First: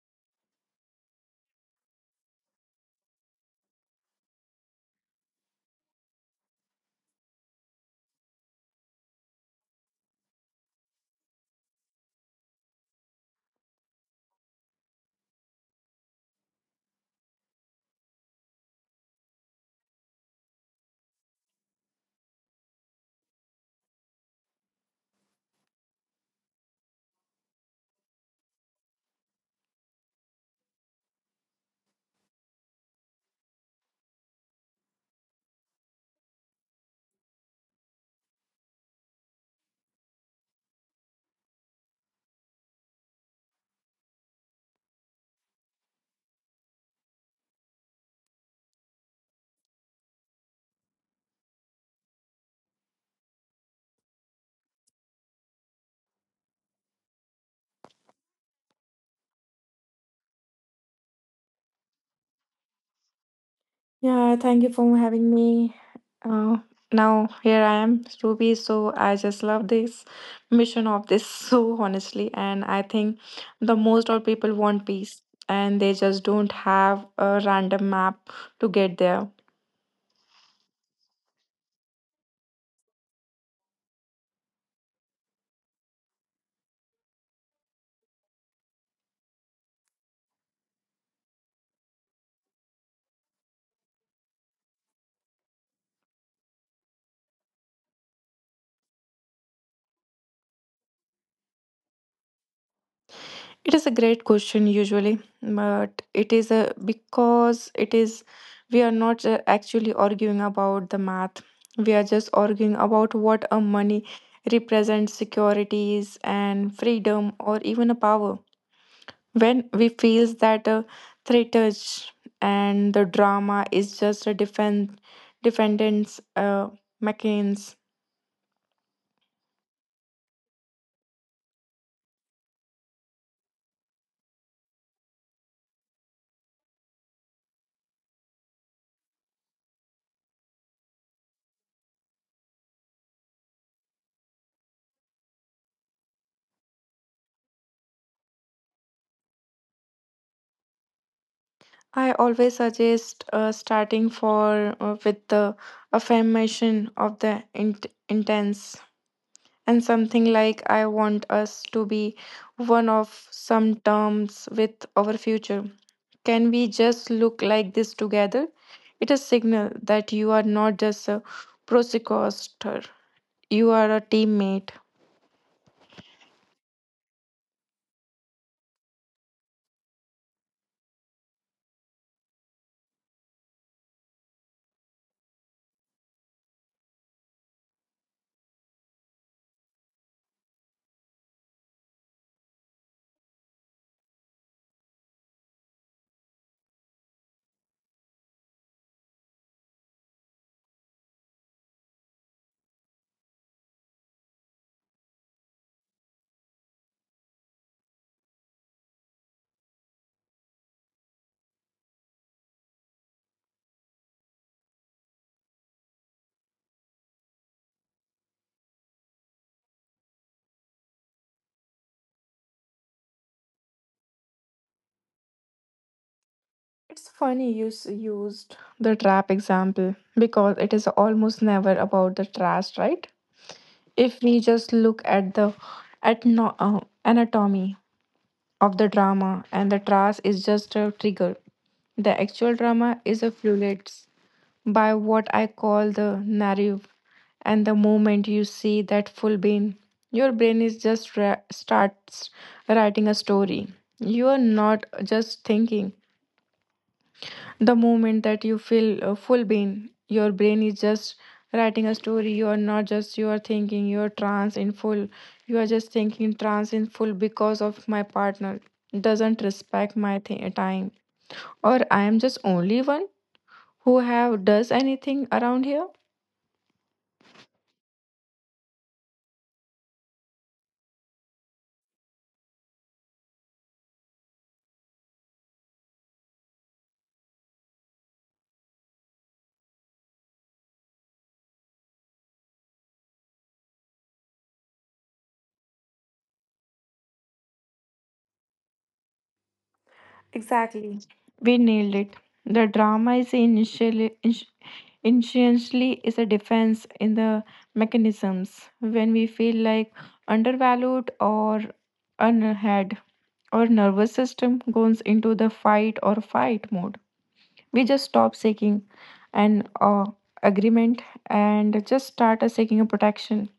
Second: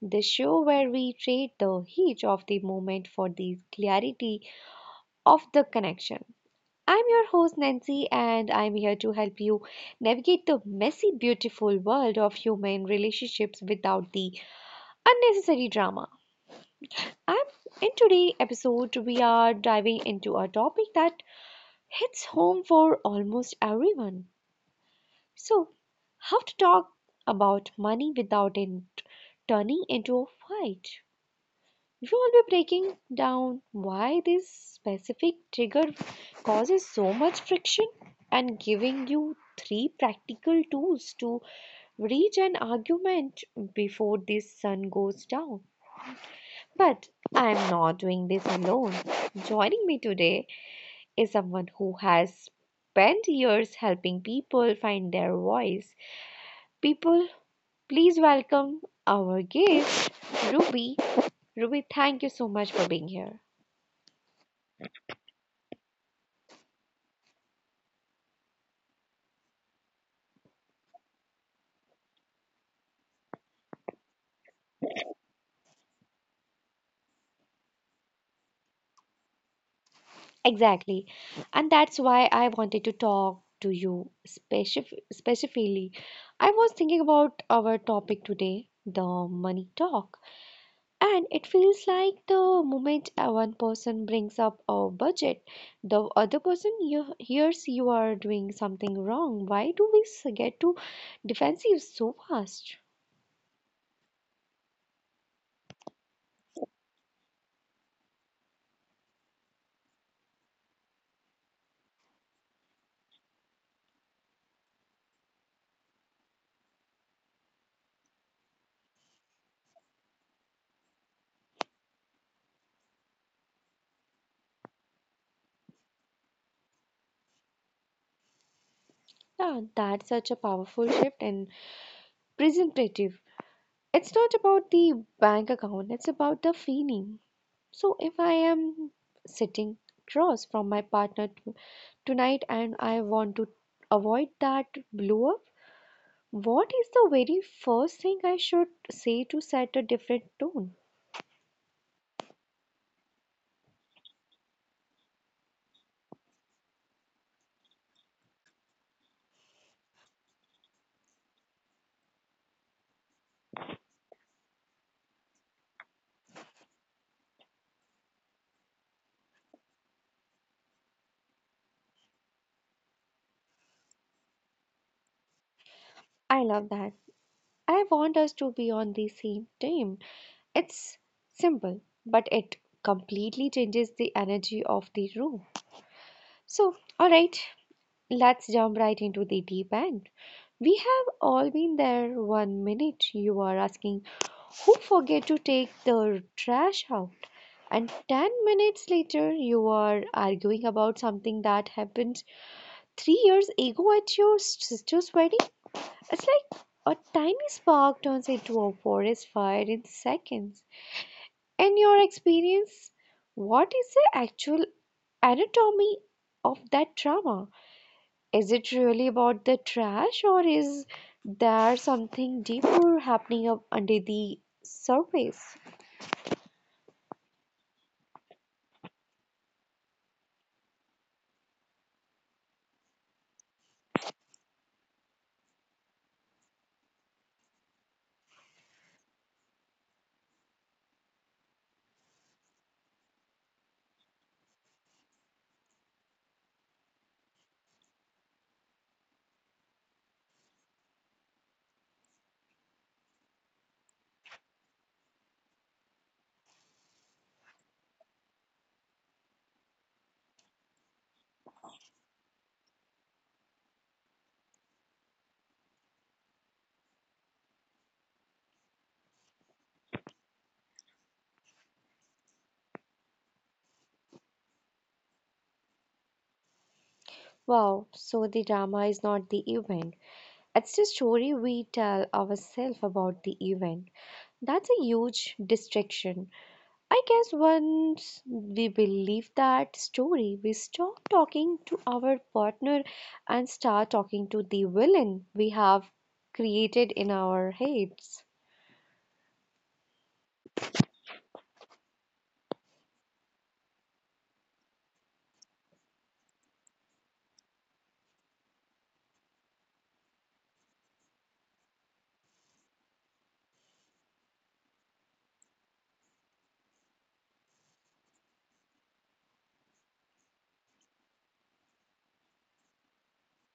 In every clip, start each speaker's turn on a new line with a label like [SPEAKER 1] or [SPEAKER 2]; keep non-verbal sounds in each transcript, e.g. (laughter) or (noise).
[SPEAKER 1] the show where we trade the heat of the moment for the clarity of the connection. I'm your host Nancy, and I'm here to help you navigate the messy, beautiful world of human relationships without the unnecessary drama. And in today's episode, we are diving into a topic that hits home for almost everyone. So, how to talk about money without it turning into a fight? We will be breaking down why this specific trigger causes so much friction and giving you three practical tools to reach an argument before this sun goes down. But I am not doing this alone. Joining me today is someone who has spent years helping people find their voice people. Please welcome our guest, Ruby. Ruby, thank you so much for being here.
[SPEAKER 2] Yeah, thank you for having me. Uh, Now here I am, Ruby. So I just love this mission of this (laughs) so honestly, and I think the most of people want peace, and they just don't have a random map to get there.
[SPEAKER 1] Exactly. And that's why I wanted to talk to you specifically. I was thinking about our topic today, the money talk. And it feels like the moment one person brings up a budget, the other person hears you are doing something wrong. Why do we get too defensive so fast?
[SPEAKER 2] It is a great question usually, but it is a because it is we are not actually arguing about the math. We are just arguing about what a money represents securities and freedom or even a power. When we feels that a threat is- and the drama is just a defendant's uh, mechanism.
[SPEAKER 1] Yeah, that's such a powerful shift in presentative. It's not about the bank account, it's about the feeling. So if I am sitting across from my partner tonight and I want to avoid that blow up, what is the very first thing I should say to set a different tone?
[SPEAKER 2] I always suggest starting for with the affirmation of the intense and something like I want us to be one of some terms with our future. Can we just look like this together? It is signal that you are not just a prosecutor, you are a teammate.
[SPEAKER 1] I love that. I want us to be on the same team. It's simple, but it completely changes the energy of the room. So, all right, let's jump right into the deep end. We have all been there. One minute you are asking who forget to take the trash out, and 10 minutes later you are arguing about something that happened 3 years ago at your sister's wedding. It's like a tiny spark turns into a forest fire in seconds. In your experience, what is the actual anatomy of that trauma? Is it really about the trash, or is there something deeper happening up under the surface?
[SPEAKER 2] It's funny you used the trap example because it is almost never about the trash, right? If we just look at the at no, anatomy of the drama and the trash is just a trigger. The actual drama is a fluid by what I call the narrative, and the moment you see that full bean your brain is just starts writing a story. You are not just thinking the moment that you feel full brain, your brain is just writing a story. You are not just you are thinking you are trans in full. You are just thinking trans in full because of my partner doesn't respect my time, or I am just only one who have does anything around here.
[SPEAKER 1] Wow, so the drama is not the event. It's the story we tell ourselves about the event. That's a huge distraction. I guess once we believe that story, we stop talking to our partner and start talking to the villain we have created in our heads.
[SPEAKER 2] Exactly. We nailed it. The drama is initially is a defense in the mechanisms when we feel like undervalued or unheard. Our nervous system goes into the fight or fight mode. We just stop seeking an agreement and just start seeking a protection.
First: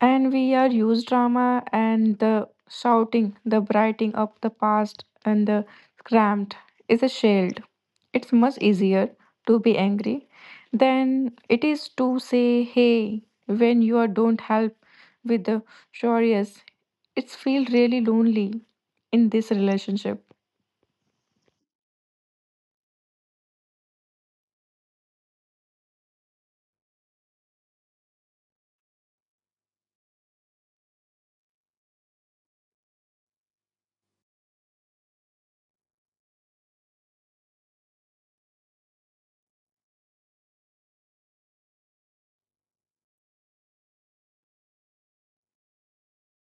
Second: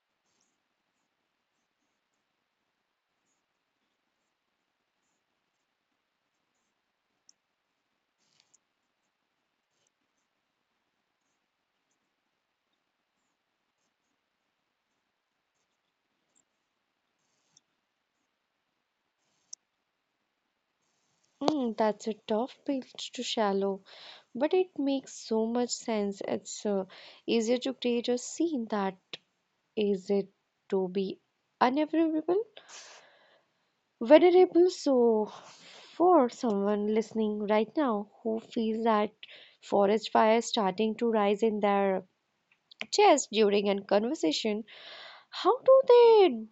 [SPEAKER 2] And we are used drama and the shouting, the brighting up the past and the cramped is a shield. It's much easier to be angry than it is to say hey when you are don't help with the curious. It's feel really lonely in this relationship.
[SPEAKER 1] Mm, that's a tough pitch to shallow, but it makes so much sense. It's easier to create a scene that is it to be unavailable, venerable. So, for someone listening right now who feels that forest fire starting to rise in their chest during a conversation, how do they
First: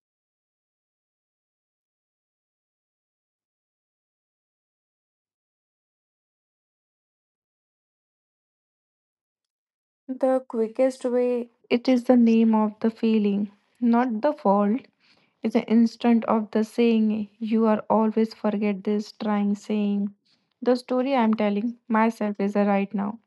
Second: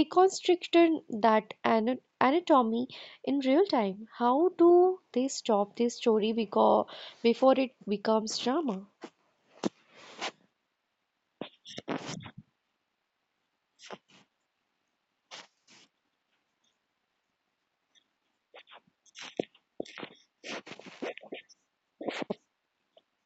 [SPEAKER 1] deconstructed that anatomy in real time. How do they stop this story because before it becomes drama?
[SPEAKER 2] The quickest way it is the name of the feeling, not the fault. It's an instant of the saying, you are always forget this, trying saying. The story I'm telling myself is a right now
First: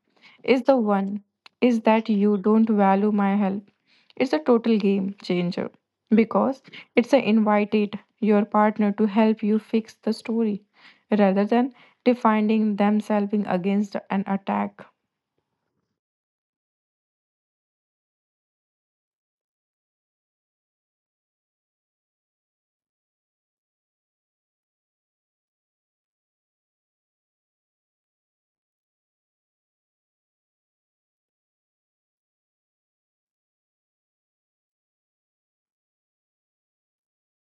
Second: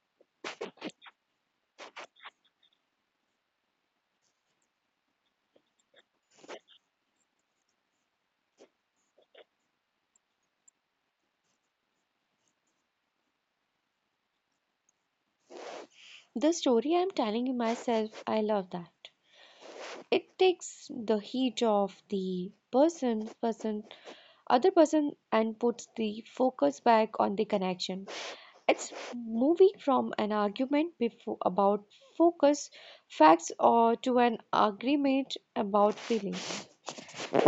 [SPEAKER 2] is the one is that you don't value my help. It's a total game changer because it's a invited your partner to help you fix the story rather than defining themselves against an attack.
[SPEAKER 1] The story I'm telling you myself, I love that. It takes the heat of the other person, and puts the focus back on the connection. It's moving from an argument before about focus, facts, or to an agreement about feelings. So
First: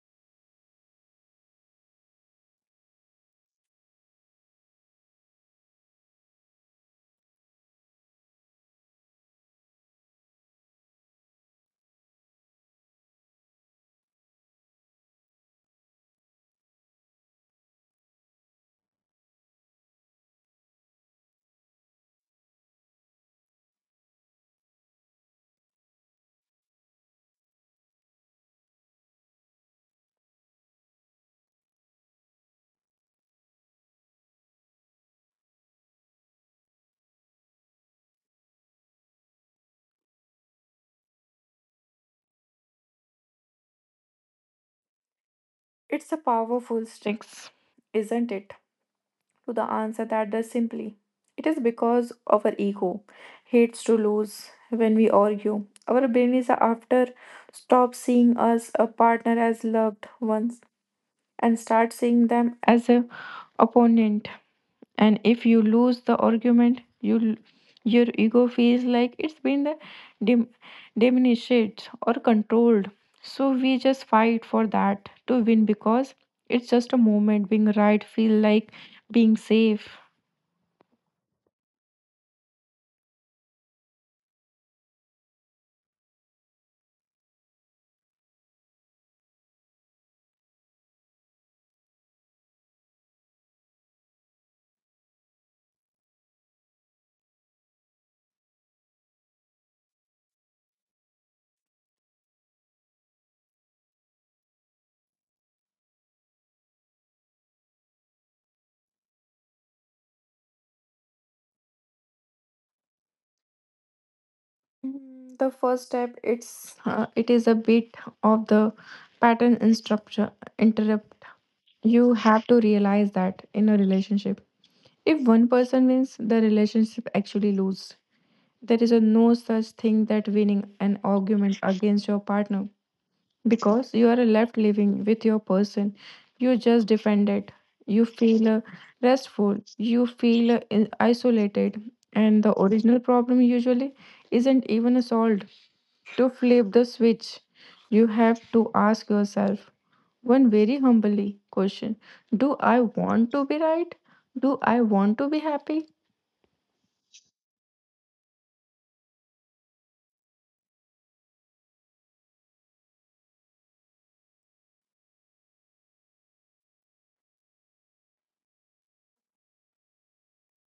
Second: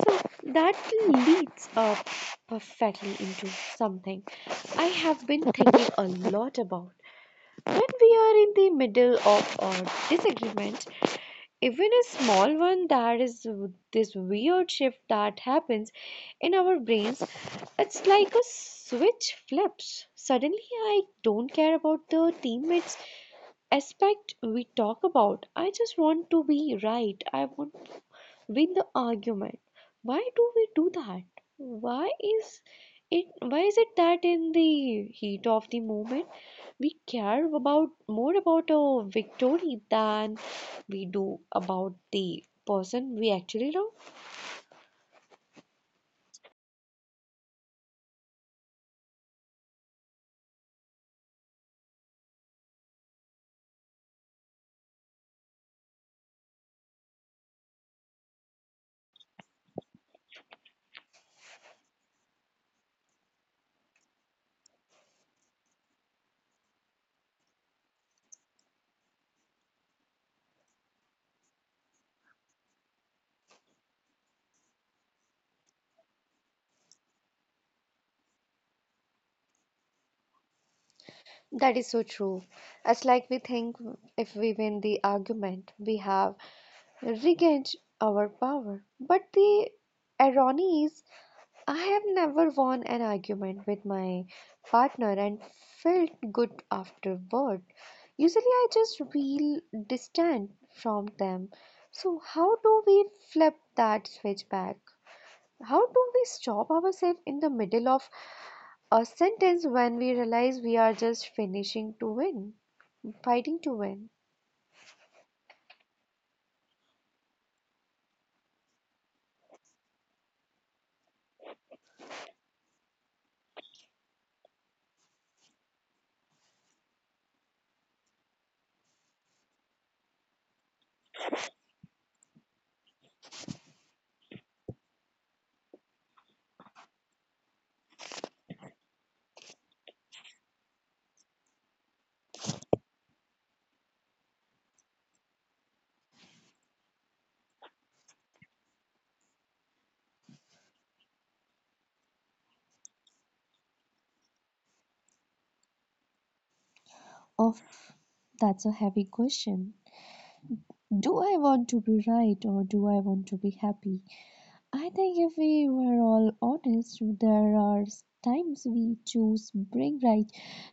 [SPEAKER 1] that leads up perfectly into something I have been thinking a lot about. When we are in the middle of a disagreement, even a small one, there is this weird shift that happens in our brains. It's like a switch flips. Suddenly, I don't care about the teammates aspect we talk about. I just want to be right. I want with the argument. Why do we do that? Why is it why is it that in the heat of the moment we care about more about a victory than we do about the person we actually love?
[SPEAKER 2] It's a powerful sticks, isn't it? To the answer that does simply. It is because of our ego hates to lose when we argue. Our brain is after stop seeing us a partner as loved ones and start seeing them as a opponent, and if you lose the argument you your ego feels like it's been the dim- diminished or controlled, so we just fight for that to win because it's just a moment being right feel like being safe.
[SPEAKER 1] That is so true. It's like we think if we win the argument, we have regained our power. But the irony is I have never won an argument with my partner and felt good afterward. Usually, I just feel distant from them. So, how do we flip that switch back? How do we stop ourselves in the middle of a sentence when we realize we are just fighting to win?
[SPEAKER 2] Mm, the first step it's it is a bit of the pattern instruction interrupt. You have to realize that in a relationship, if one person wins, the relationship actually loses. There is a no such thing that winning an argument against your partner because you are left living with your person. You just defended. You feel restful. You feel isolated, and the original problem usually isn't even solved. To flip the switch, you have to ask yourself one very humbly question. Do I want to be right? Do I want to be happy?
[SPEAKER 1] Oof, that's a heavy question. Do I want to be right or do I want to be happy? I think if we were all honest, there are times we choose brain right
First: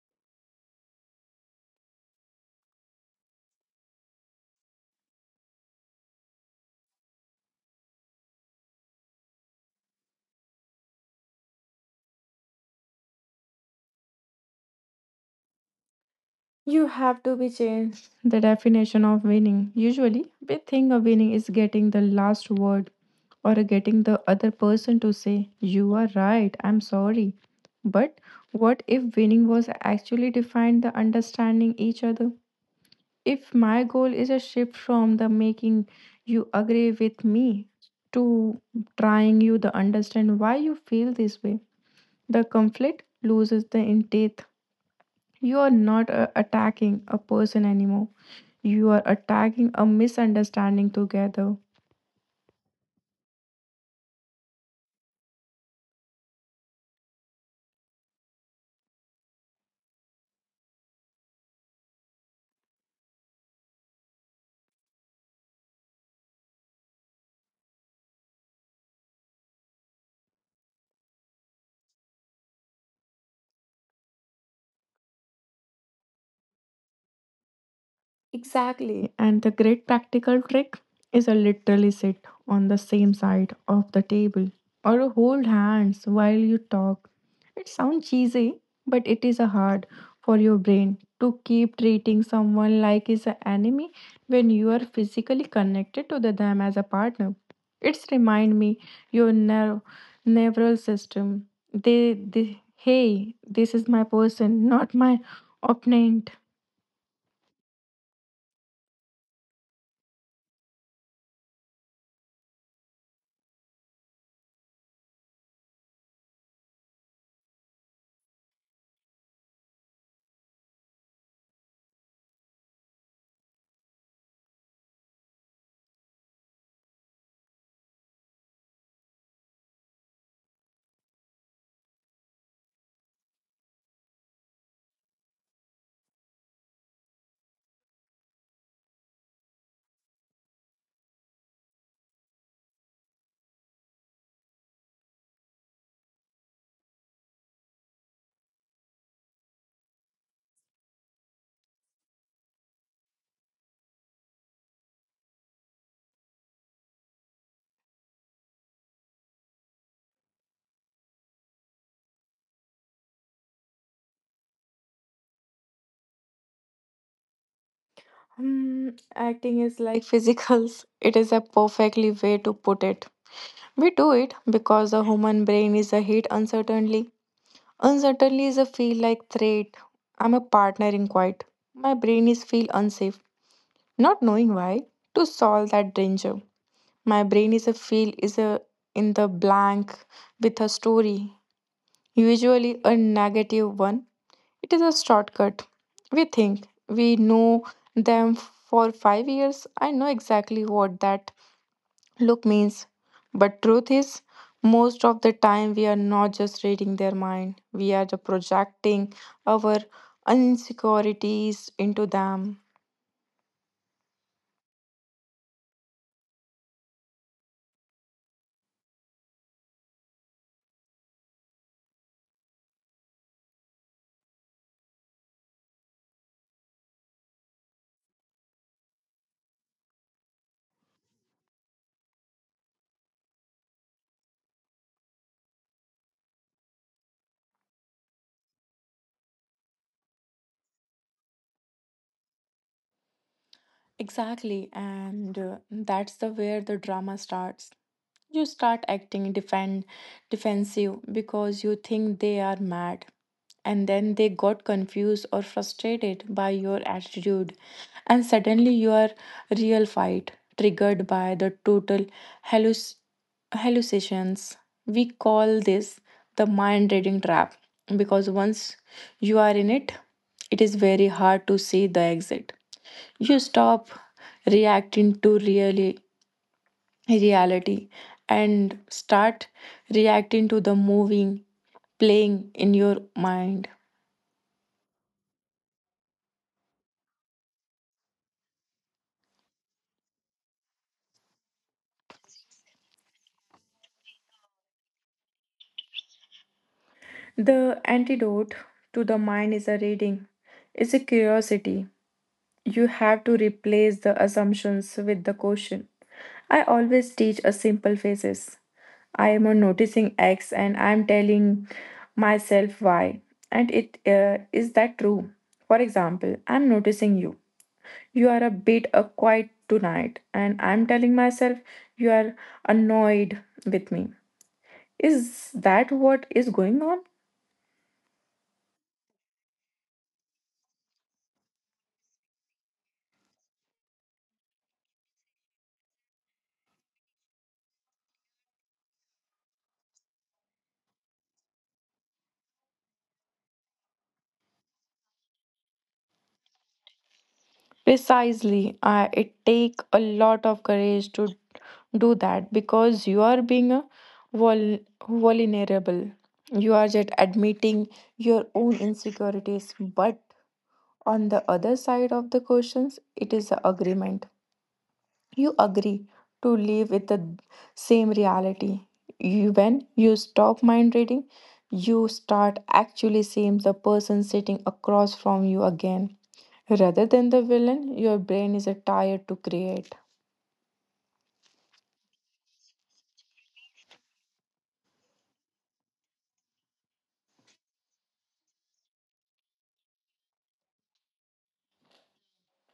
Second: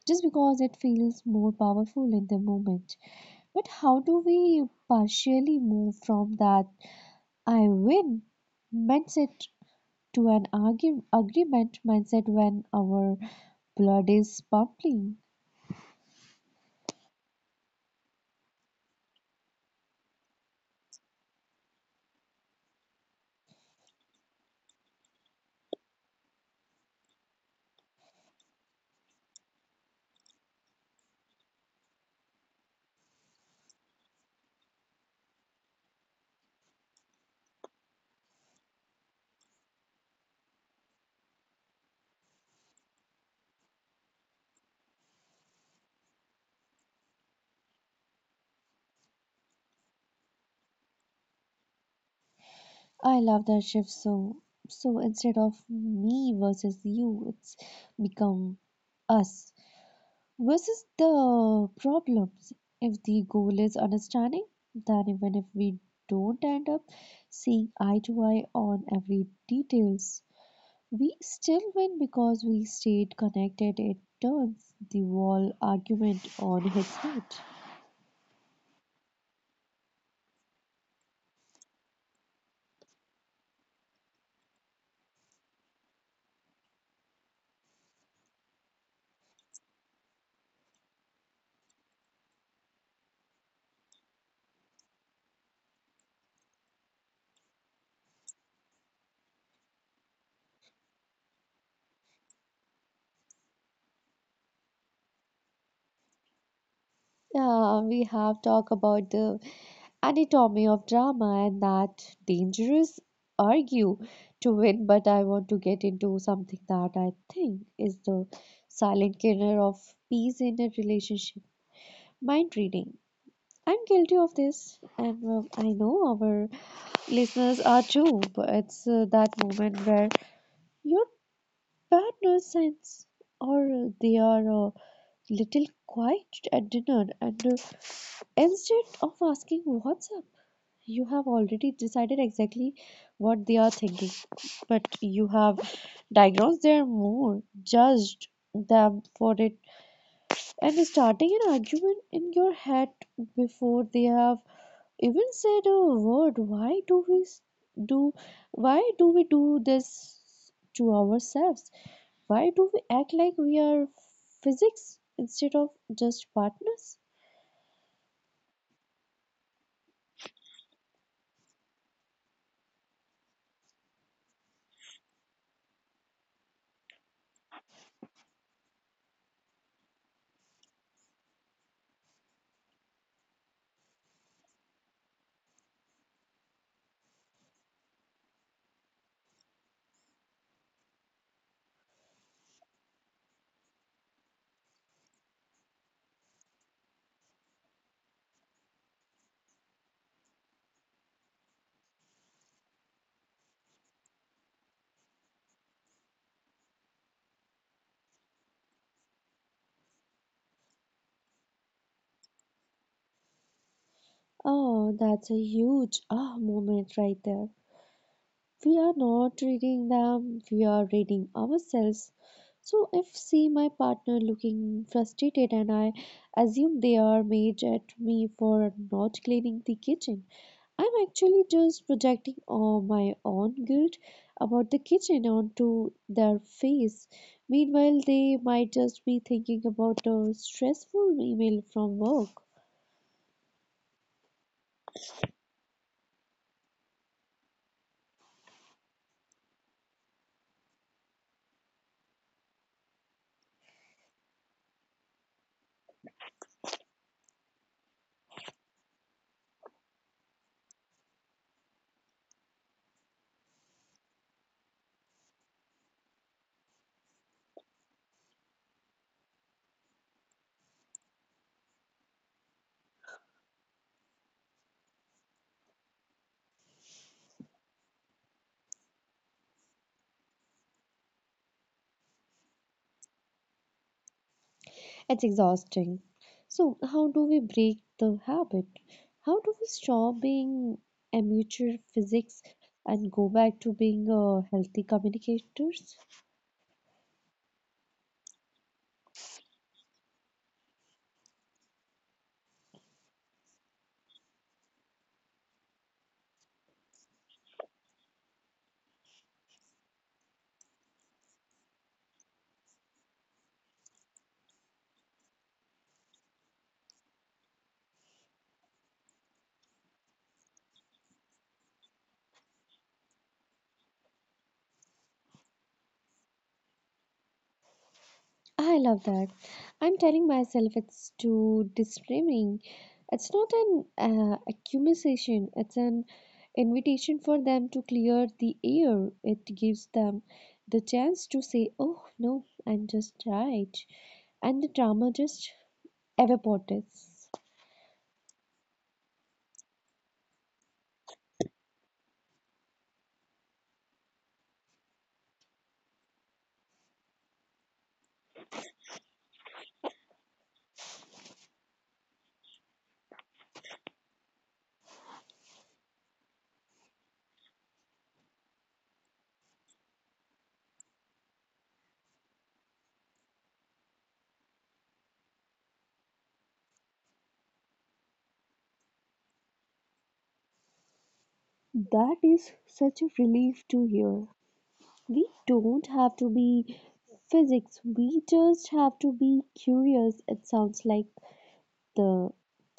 [SPEAKER 1] just because it feels more powerful in the moment. But how do we partially move from that I win mindset to an agreement mindset when our blood is pumping?
[SPEAKER 2] You have the definition of winning. Usually, we think of winning is getting the last word or getting the other person to say, you are right, I'm sorry. But what if winning was actually defined the understanding each other? If my goal is a shift from the making you agree with me to trying you to understand why you feel this way, the conflict loses the intent. You are not attacking a person anymore. You are attacking a misunderstanding together.
[SPEAKER 1] I love that shift so instead of me versus you, it's become us versus the problems. If the goal is understanding, then even if we don't end up seeing eye to eye on every details, we still win because we stayed connected. It turns the wall argument on its head.
[SPEAKER 2] Exactly. And the great practical trick is a literally sit on the same side of the table or hold hands while you talk. It sounds cheesy, but it is a hard for your brain to keep treating someone like is an enemy when you are physically connected to the them as a partner. It's remind me your nerve neural system. They hey, this is my person, not my opponent.
[SPEAKER 1] Yeah, we have talked about the anatomy of drama and that dangerous argue to win, but I want to get into something that I think is the silent killer of peace in a relationship. Mind reading. I'm guilty of this, and I know our listeners are too, but it's that moment where your partner sense or they are a little quiet at dinner and instead of asking what's up, you have already decided exactly what they are thinking, but you have diagnosed their mood, judged them for it, and starting an argument in your head before they have even said a word. Why do we s- do? Why do we do this to ourselves? Why do we act like we are physics instead of just partners?
[SPEAKER 2] Hmm, acting is like physicals. (laughs) It is a perfectly way to put it. We do it because the human brain is a hit uncertainly. Uncertainly is a feel like threat. I'm a partner in quiet. My brain is feel unsafe, not knowing why. To solve that danger, my brain is a feel is a in the blank with a story, usually a negative one. It is a shortcut. We think we know them for 5 years. I know exactly what that look means. But truth is, most of the time we are not just reading their mind. We are the projecting our insecurities into them.
[SPEAKER 1] Oh, that's a huge ah moment right there. We are not reading them, we are reading ourselves. So if see my partner looking frustrated and I assume they are mad at me for not cleaning the kitchen, I'm actually just projecting all my own guilt about the kitchen onto their face. Meanwhile, they might just be thinking about a stressful email from work.
[SPEAKER 2] Exactly, and that's the where the drama starts. You start acting defend defensive because you think they are mad, and then they got confused or frustrated by your attitude, and suddenly your real fight triggered by the total halluc- hallucinations. We call this the mind reading trap because once you are in it, it is very hard to see the exit. You stop reacting to really reality and start reacting to the moving playing in your mind.
[SPEAKER 1] It's exhausting. So, how do we break the habit? How do we stop being amateur physics and go back to being healthy communicators?
[SPEAKER 2] The antidote to the mind is a reading is a curiosity. You have to replace the assumptions with the question. I always teach a simple phases: I am on noticing X and I am telling myself Y. And it is that true? For example, I'm noticing you. You are a bit quiet tonight, and I'm telling myself you are annoyed with me. Is that what is going on?
[SPEAKER 1] I love that. I'm telling myself it's too disarming. It's not an accusation, it's an invitation for them to clear the air. It gives them the chance to say, "Oh, no, I'm just tired." And the drama just evaporates.
[SPEAKER 2] Precisely. I it take a lot of courage to do that because you are being a vul- vulnerable. You are just admitting your own insecurities. But on the other side of the questions, it is the agreement you agree to live with the same reality. You, when you stop mind reading, you start actually seeing the person sitting across from you again. Rather than the villain, your brain is a tired to create.
[SPEAKER 1] That is such a relief to hear. We don't have to be physics, we just have to be curious. It sounds like the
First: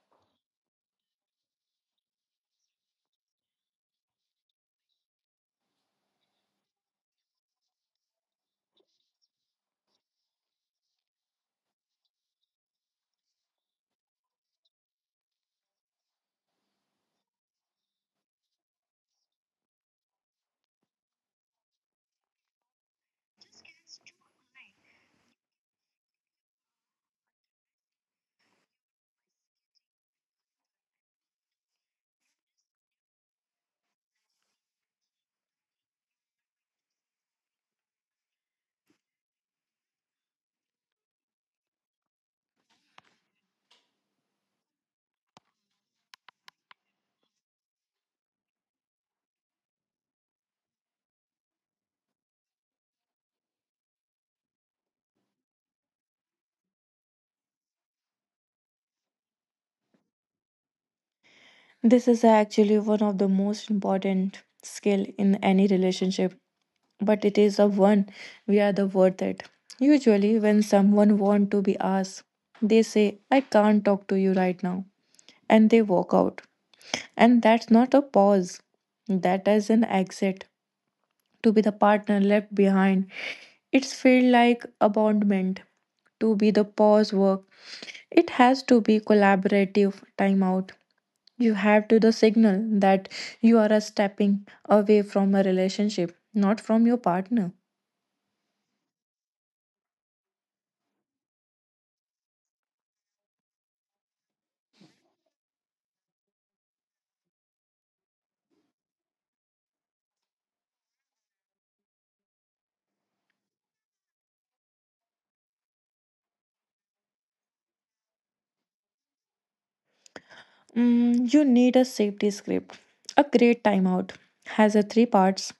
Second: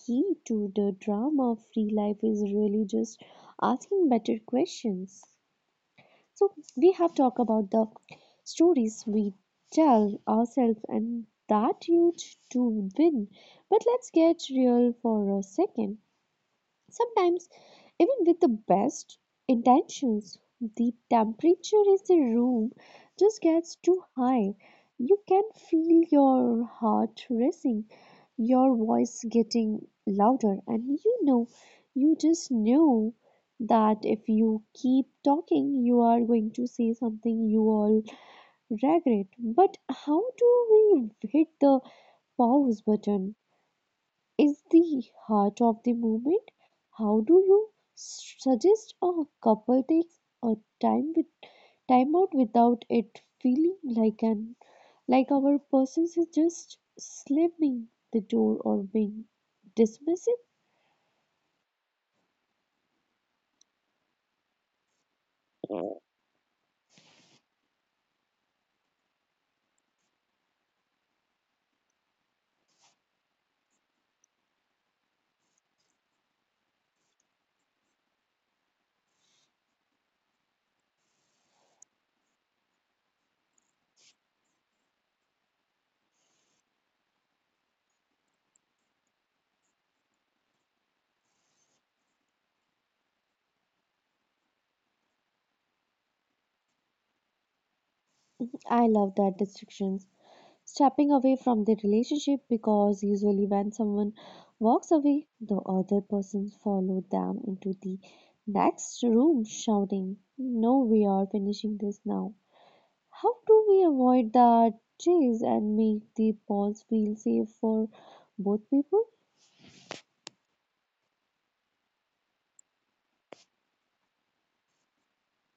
[SPEAKER 1] key to the drama of free life is really just asking better questions. So, we have talked about the stories we tell ourselves and that huge to win. But let's get real for a second. Sometimes, even with the best intentions, the temperature in the room just gets too high. You can feel your heart racing, your voice getting louder, and you know, you just know that if you keep talking, you are going to say something you all regret. But how do we hit the pause button? Is the heart of the movement. How do you suggest a couple takes a time with time out without it feeling like our person is just slamming the door or being dismissive?
[SPEAKER 2] This is actually one of the most important skill in any relationship, but it is the one we are the worth it. Usually when someone want to be asked, they say, I can't talk to you right now, and they walk out. And that's not a pause. That is an exit to be the partner left behind. It's feel like abandonment to be the pause work. It has to be collaborative timeout. You have to the signal that you are a stepping away from a relationship, not from your partner.
[SPEAKER 1] I love that distractions. Stepping away from the relationship because usually when someone walks away, the other person follow them into the next room shouting, "No, we are finishing this now." How do we avoid the chase and make the pause feel safe for both people?
[SPEAKER 2] Mm, you need a safety script. A great timeout has a three parts:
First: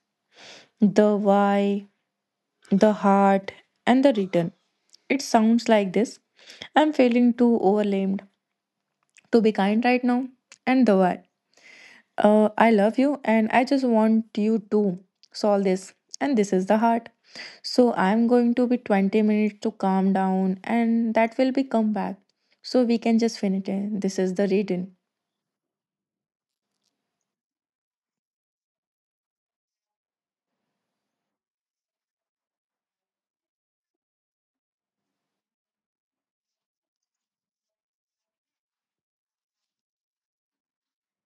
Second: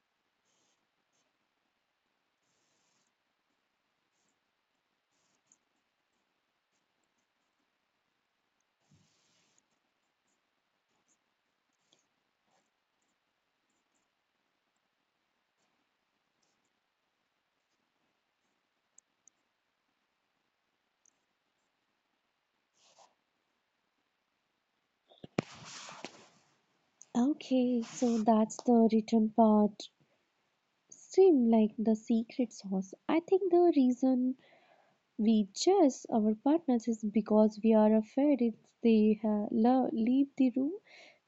[SPEAKER 2] the why, the heart, and the return. It sounds like this: I'm feeling too overwhelmed to be kind right now, and the why. I love you and I just want you to solve this. And this is the heart. So I'm going to be 20 minutes to calm down and that will be come back. So we can just finish it. This is the reading.
[SPEAKER 1] Okay, so that's the written part. Seem like the secret sauce. I think the reason we chase our partners is because we are afraid if they leave the room,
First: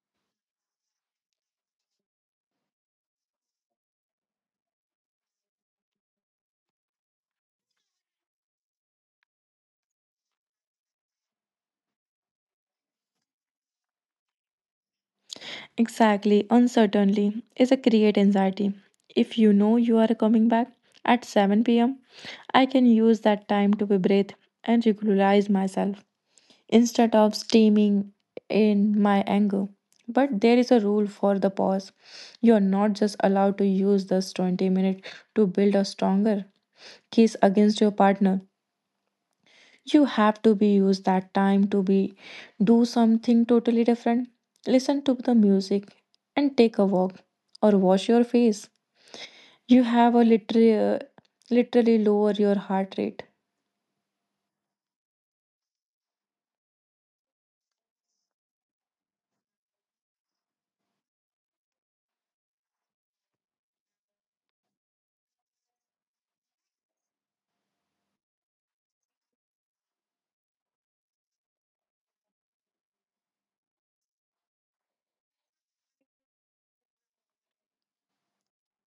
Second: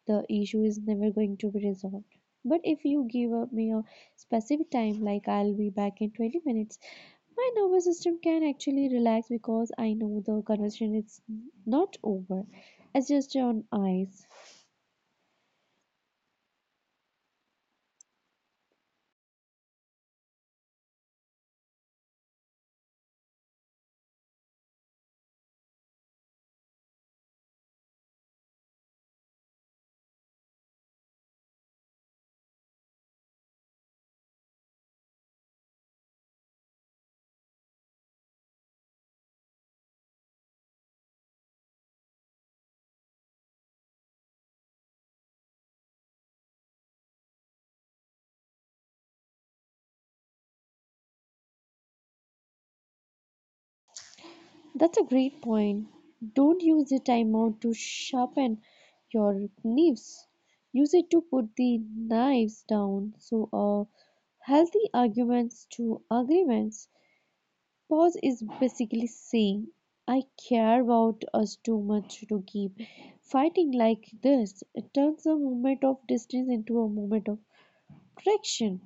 [SPEAKER 1] the issue is never going to be resolved. But if you give up me a specific time, like I'll be back in 20 minutes, my nervous system can actually relax because I know the conversation is not over. It's just on ice.
[SPEAKER 2] Exactly. Uncertainty is a create anxiety. If you know you are coming back at 7 p.m., I can use that time to be breathe and regularize myself, instead of steaming in my anger. But there is a rule for the pause. You are not just allowed to use this 20 minutes to build a stronger case against your partner. You have to be use that time to be do something totally different. Listen to the music and take a walk or wash your face. You have a literally lower your heart rate.
[SPEAKER 1] That's a great point. Don't use the timeout to sharpen your knives. Use it to put the knives down. So, healthy arguments to agreements. Pause is basically saying, I care about us too much to keep fighting like this. It turns a moment of distance into a moment of correction.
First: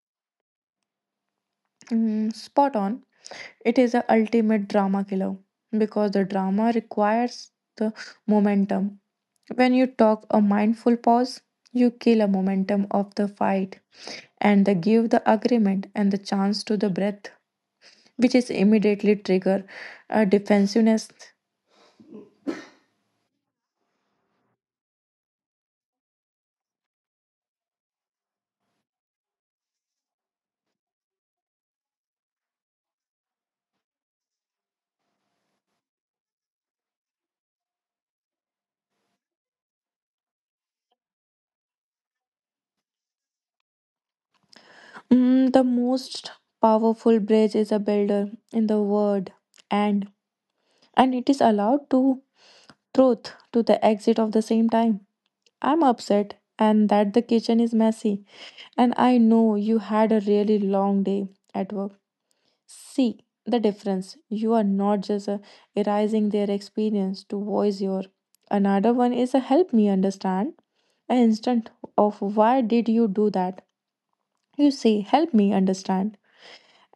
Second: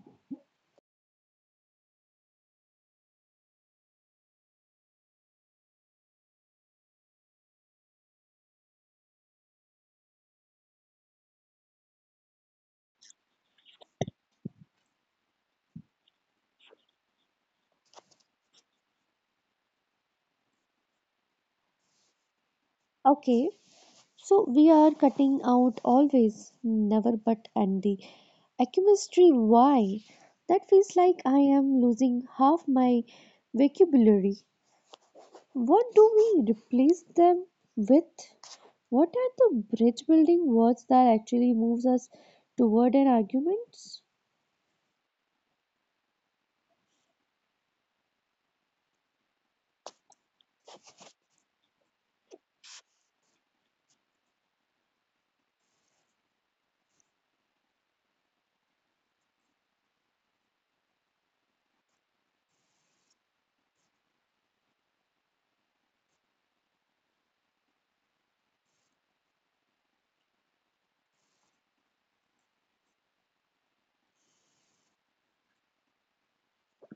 [SPEAKER 2] Mm, spot on. It is a ultimate drama killer because the drama requires the momentum. When you talk a mindful pause, you kill a momentum of the fight and the give the agreement and the chance to the breath, which is immediately trigger a defensiveness.
[SPEAKER 1] Okay, so we are cutting out always, never, but, and the chemistry. Why? That feels like I am losing half my vocabulary. What do we replace them with? What are the bridge building words that actually moves us toward an argument?
[SPEAKER 2] Mm, the most powerful bridge is a builder in the word and and it is allowed to truth to the exit of the same time. I'm upset and that the kitchen is messy. And I know you had a really long day at work. See the difference. You are not just erasing their experience to voice your. Another one is a help me understand. An instant of why did you do that? You say, help me understand.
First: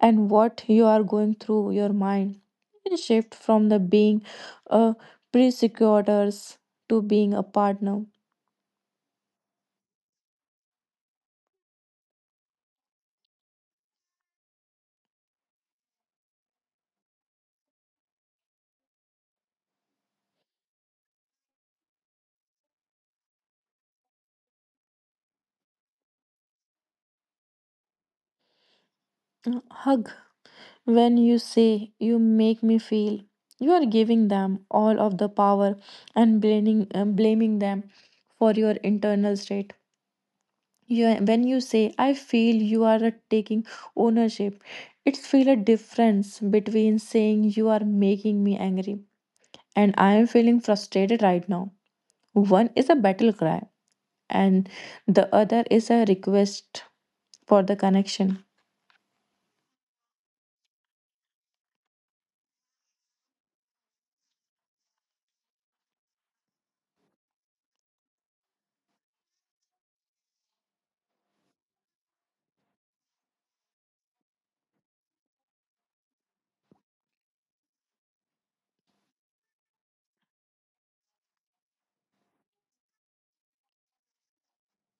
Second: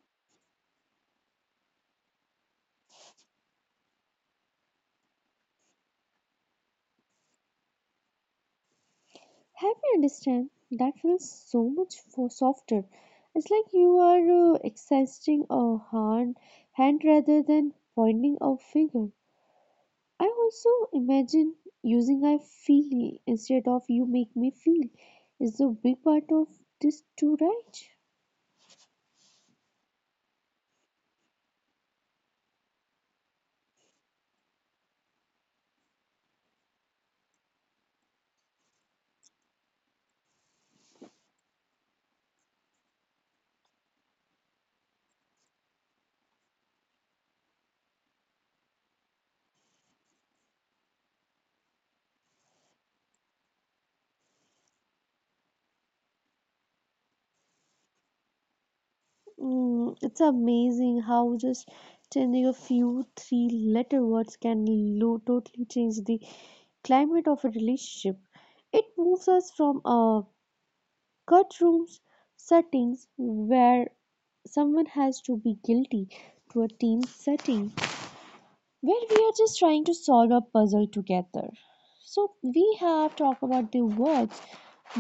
[SPEAKER 2] And what you are going through your mind. And shift from the being a persecutors to being a partner.
[SPEAKER 1] Help me understand. That feels so much for softer. It's like you are extending a hand rather than pointing a finger. I also imagine using I feel instead of you make me feel is a big part of this too, right?
[SPEAKER 2] Hug. When you say, "You make me feel," you are giving them all of the power and blaming, blaming them for your internal state. You, when you say, "I feel," you are taking ownership. It's feel a difference between saying, "You are making me angry" and "I am feeling frustrated right now." One is a battle cry, and the other is a request for the connection.
[SPEAKER 1] Mm, it's amazing how just changing a few three letter words can totally change the climate of a relationship. It moves us from a Cut rooms settings where someone has to be guilty to a team setting where we are just trying to solve a puzzle together. So we have talked about the words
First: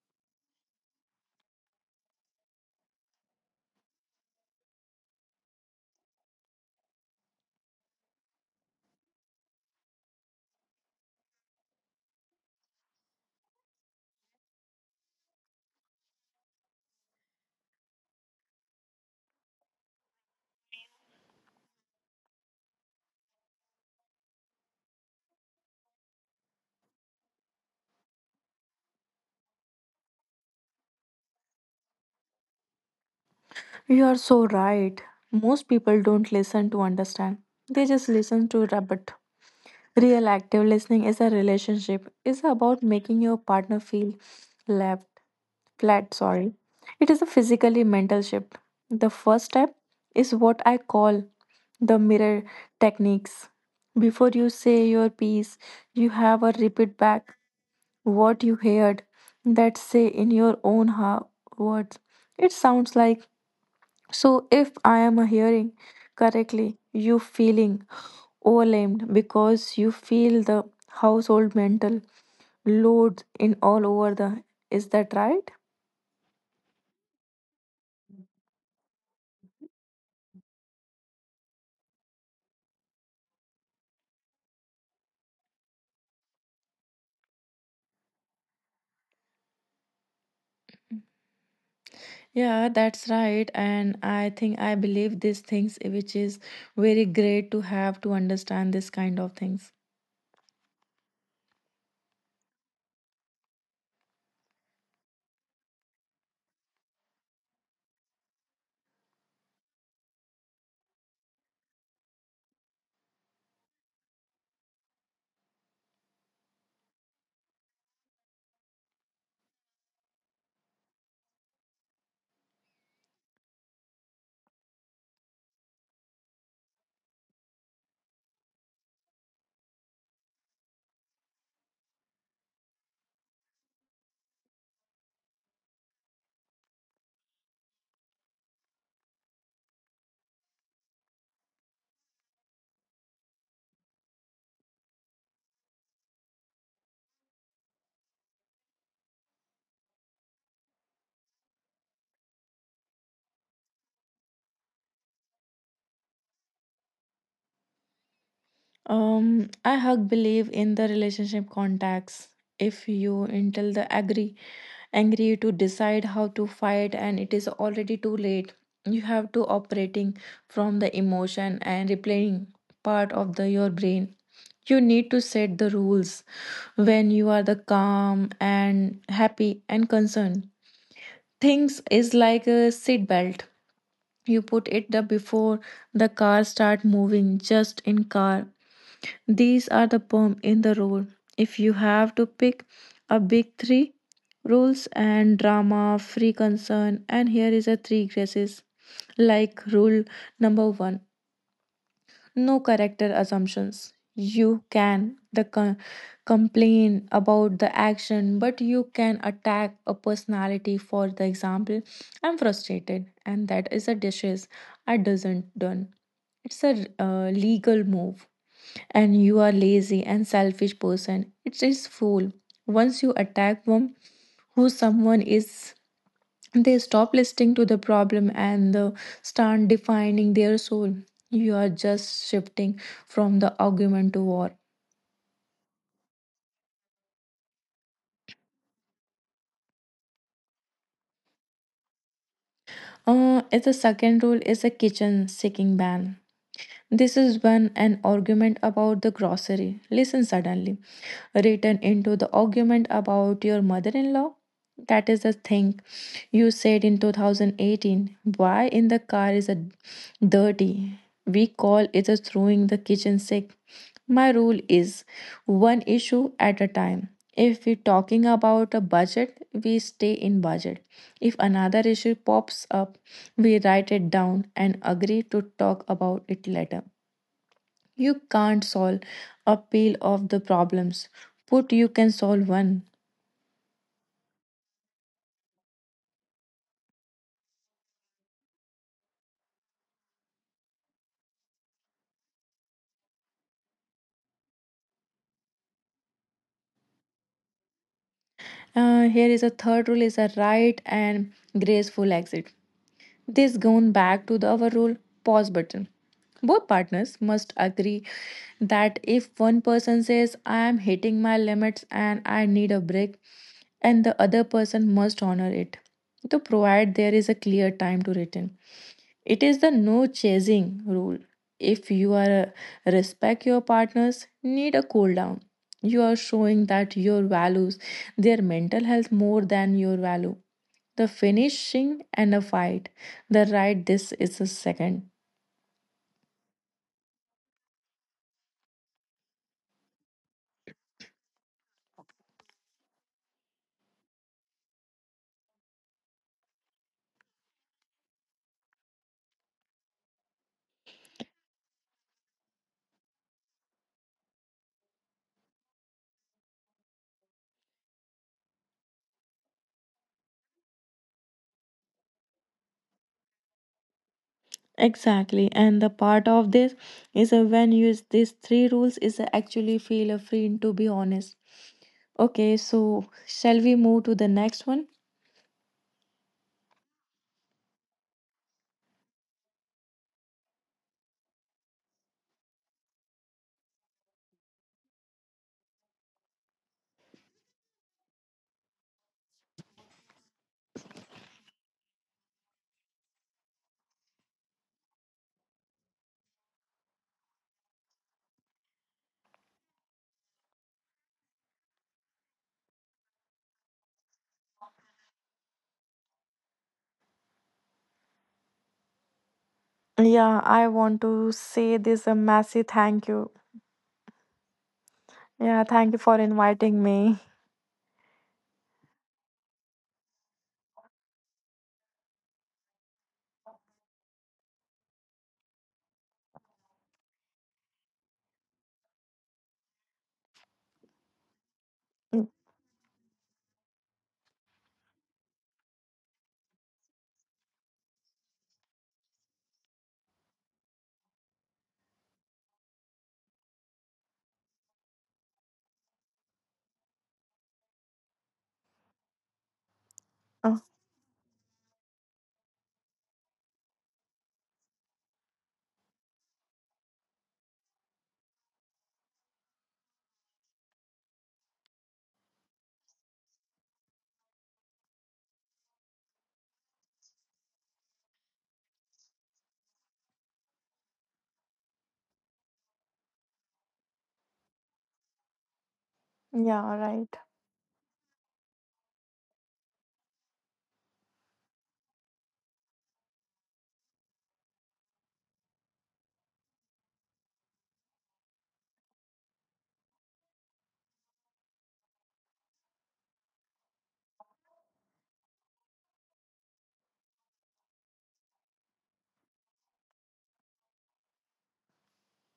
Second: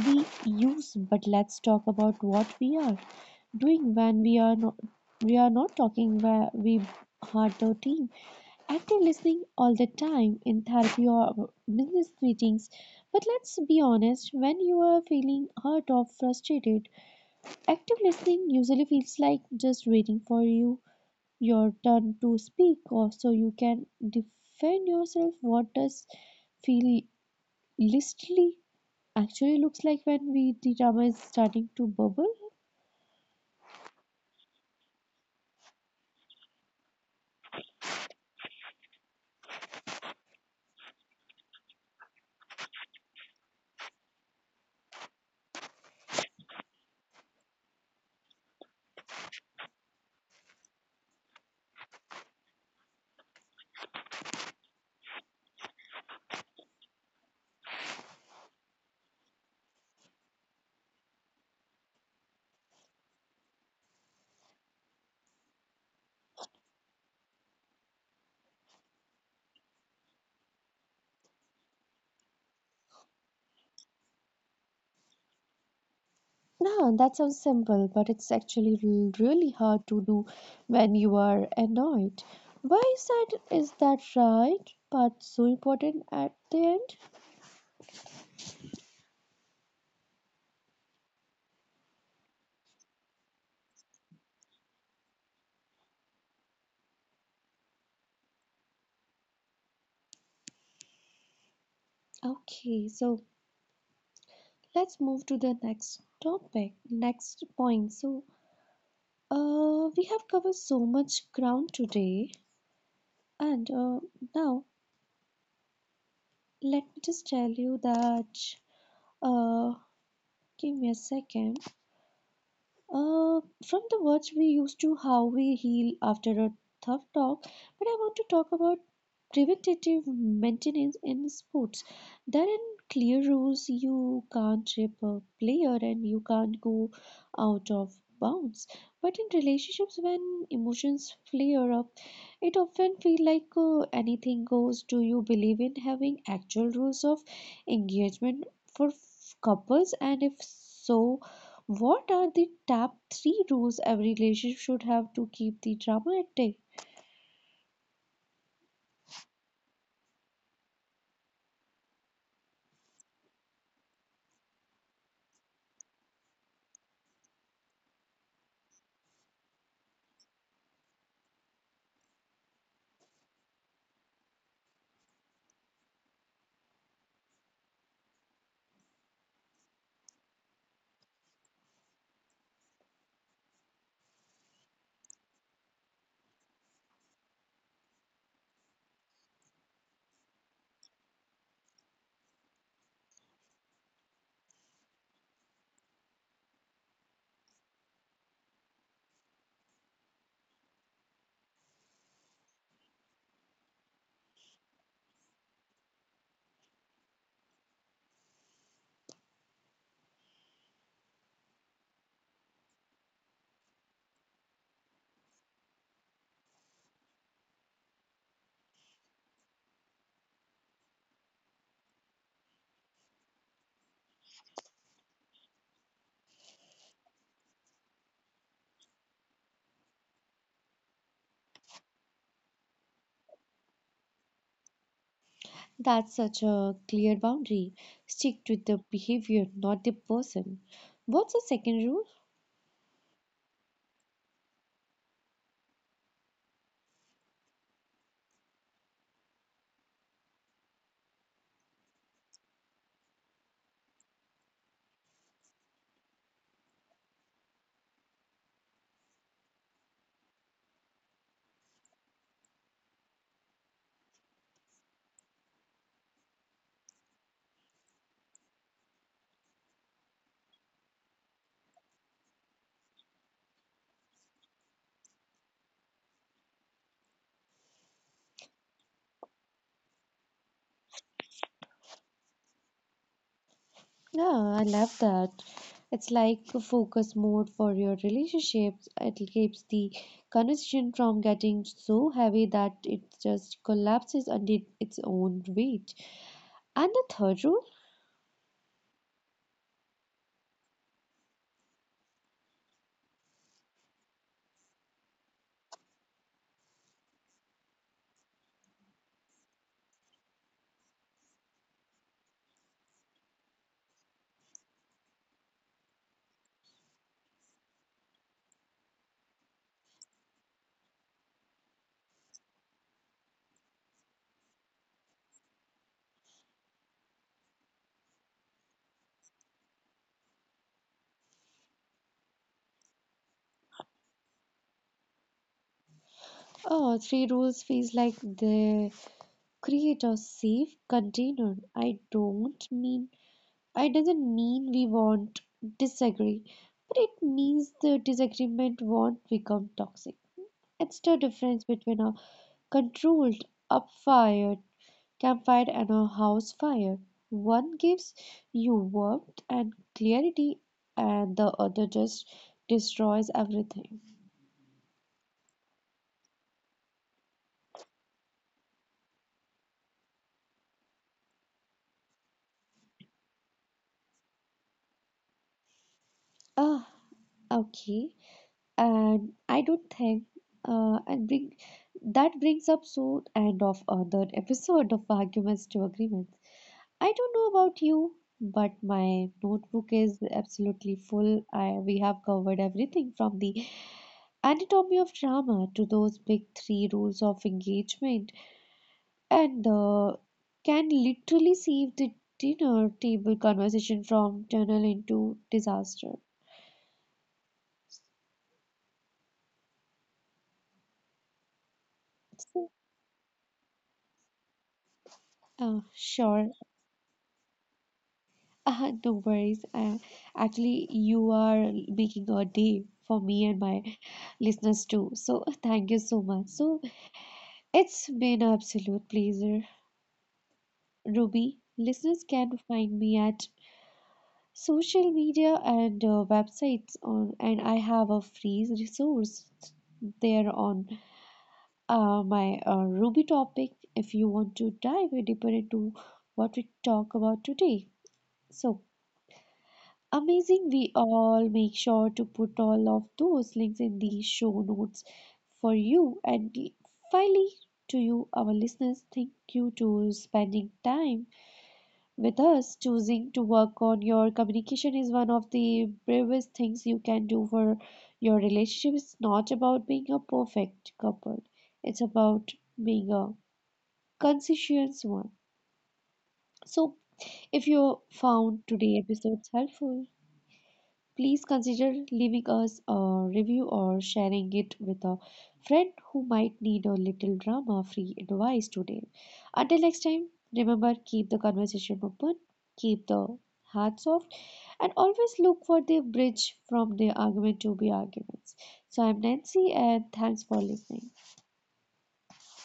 [SPEAKER 1] we use, but let's talk about what we are doing when we are not talking where we are the team. Active listening all the time in therapy or business meetings. But let's be honest, when you are feeling hurt or frustrated, active listening usually feels like just waiting for your turn to speak or so you can defend yourself. What does feel listly actually looks like when we the drama is starting to bubble.
[SPEAKER 2] You are so right. Most people don't listen to understand. They just listen to rabbit. Real active listening is a relationship. It's about making your partner feel left flat, sorry. It is a physically mental shift. The first step is what I call the mirror techniques. Before you say your piece, you have a repeat back what you heard that say in your own words. It sounds like so, if I am hearing correctly, you feeling overwhelmed because you feel the household mental load in all over the. Is that right?
[SPEAKER 1] No, that sounds simple, but it's actually really hard to do when you are annoyed. Why is that? Is that right? But so important at the end.
[SPEAKER 2] Yeah, that's right. And I think I believe these things, which is very great to have to understand this kind of things.
[SPEAKER 1] Okay, so let's move to the next topic, next point. We have covered so much ground today, and now let me just tell you that. Uh, Give me a second. From the words we use to how we heal after a tough talk, but I want to talk about preventative maintenance in sports. There are clear rules you can't rip a player and you can't go out of bounds. But in relationships, when emotions flare up, it often feels like anything goes. Do you believe in having actual rules of engagement for couples? And if so, what are the top three rules every relationship should have to keep the drama at bay?
[SPEAKER 2] I hug believe in the relationship contacts. If you until the agree angry to decide how to fight and it is already too late. You have to operating from the emotion and replaying part of the your brain. You need to set the rules when you are the calm and happy and concerned. Things is like a seat belt. You put it the before the car start moving just in car these are the perm in the role. If you have to pick a big three rules and drama, free concern, and here is a three graces. Like rule number one, no character assumptions. You can complain about the action, but you can attack a personality. For the example, "I'm frustrated, and that is a dishes I doesn't done." It's a legal move, and "you are lazy and selfish person." It is fool. Once you attack them, who someone is, they stop listening to the problem and start defining their soul. You are just shifting from the argument to war.
[SPEAKER 1] That's such a clear boundary. Stick to the behavior, not the person. What's the second rule?
[SPEAKER 2] It's the second rule is a kitchen seeking ban. This is when an argument about the grocery, listen suddenly, written into the argument about your mother in law. That is the thing you said in 2018. Why in the car is a dirty? We call it a throwing the kitchen sick. My rule is one issue at a time. If we're talking about a budget, we stay in budget. If another issue pops up, we write it down and agree to talk about it later. You can't solve a pile of the problems, but you can solve one.
[SPEAKER 1] Yeah, I love that. It's like a focus mode for your relationships. It keeps the conversation from getting so heavy that it just collapses under its own weight. And the third rule?
[SPEAKER 2] Here is a third rule is a right and graceful exit. This goes back to the our rule pause button. Both partners must agree that if one person says, "I am hitting my limits and I need a break," and the other person must honor it, to provide there is a clear time to return. It is the no chasing rule. If you are a, respect your partners, need a cool down. You are showing that your values their mental health more than your value the finishing and a fight the right this is a second.
[SPEAKER 1] Oh, three rules feels like they create a safe container. I doesn't mean we won't disagree, but it means the disagreement won't become toxic. It's the difference between a controlled up fire campfire and a house fire. One gives you warmth and clarity and the other just destroys everything.
[SPEAKER 2] Exactly, and the part of this is when you use these three rules is actually feel free to be honest. Okay, so shall we move to the next one?
[SPEAKER 1] Ah, okay. and I don't think and bring that brings up so end of another episode of Arguments to Agreements. I don't know about you, but my notebook is absolutely full. I We have covered everything from the anatomy of drama to those big three rules of engagement, and can literally save the dinner table conversation from tunnel into disaster.
[SPEAKER 2] Yeah, I want to say this a
[SPEAKER 1] So,
[SPEAKER 2] massive thank you. Yeah, thank you for
[SPEAKER 1] sure.
[SPEAKER 2] inviting me.
[SPEAKER 1] No worries. Actually, you are making a day for me and my listeners too. So, thank you so much. So, it's been an absolute pleasure. Ruby, listeners can find me at social media and websites on, and I have a free resource there on my Ruby topic if you want to dive deeper into what we talk about today. So, amazing,
[SPEAKER 2] (laughs) Uh,
[SPEAKER 1] we all make sure to put all of those links in the show notes for you. And finally, to you, our listeners, thank you to spending time with us. Choosing to work on your communication is one of the bravest things you can do for your relationship. It's not about being a perfect couple, it's about being a conscientious one.
[SPEAKER 2] yeah,
[SPEAKER 1] So,
[SPEAKER 2] all right.
[SPEAKER 1] if you found today's episode helpful, please consider leaving us a review or sharing it with a friend who might need a little drama free advice today. Until next time, remember keep the conversation open, keep the heart soft, and always look for the bridge from the argument to be arguments. So I'm Nancy, and thanks for listening.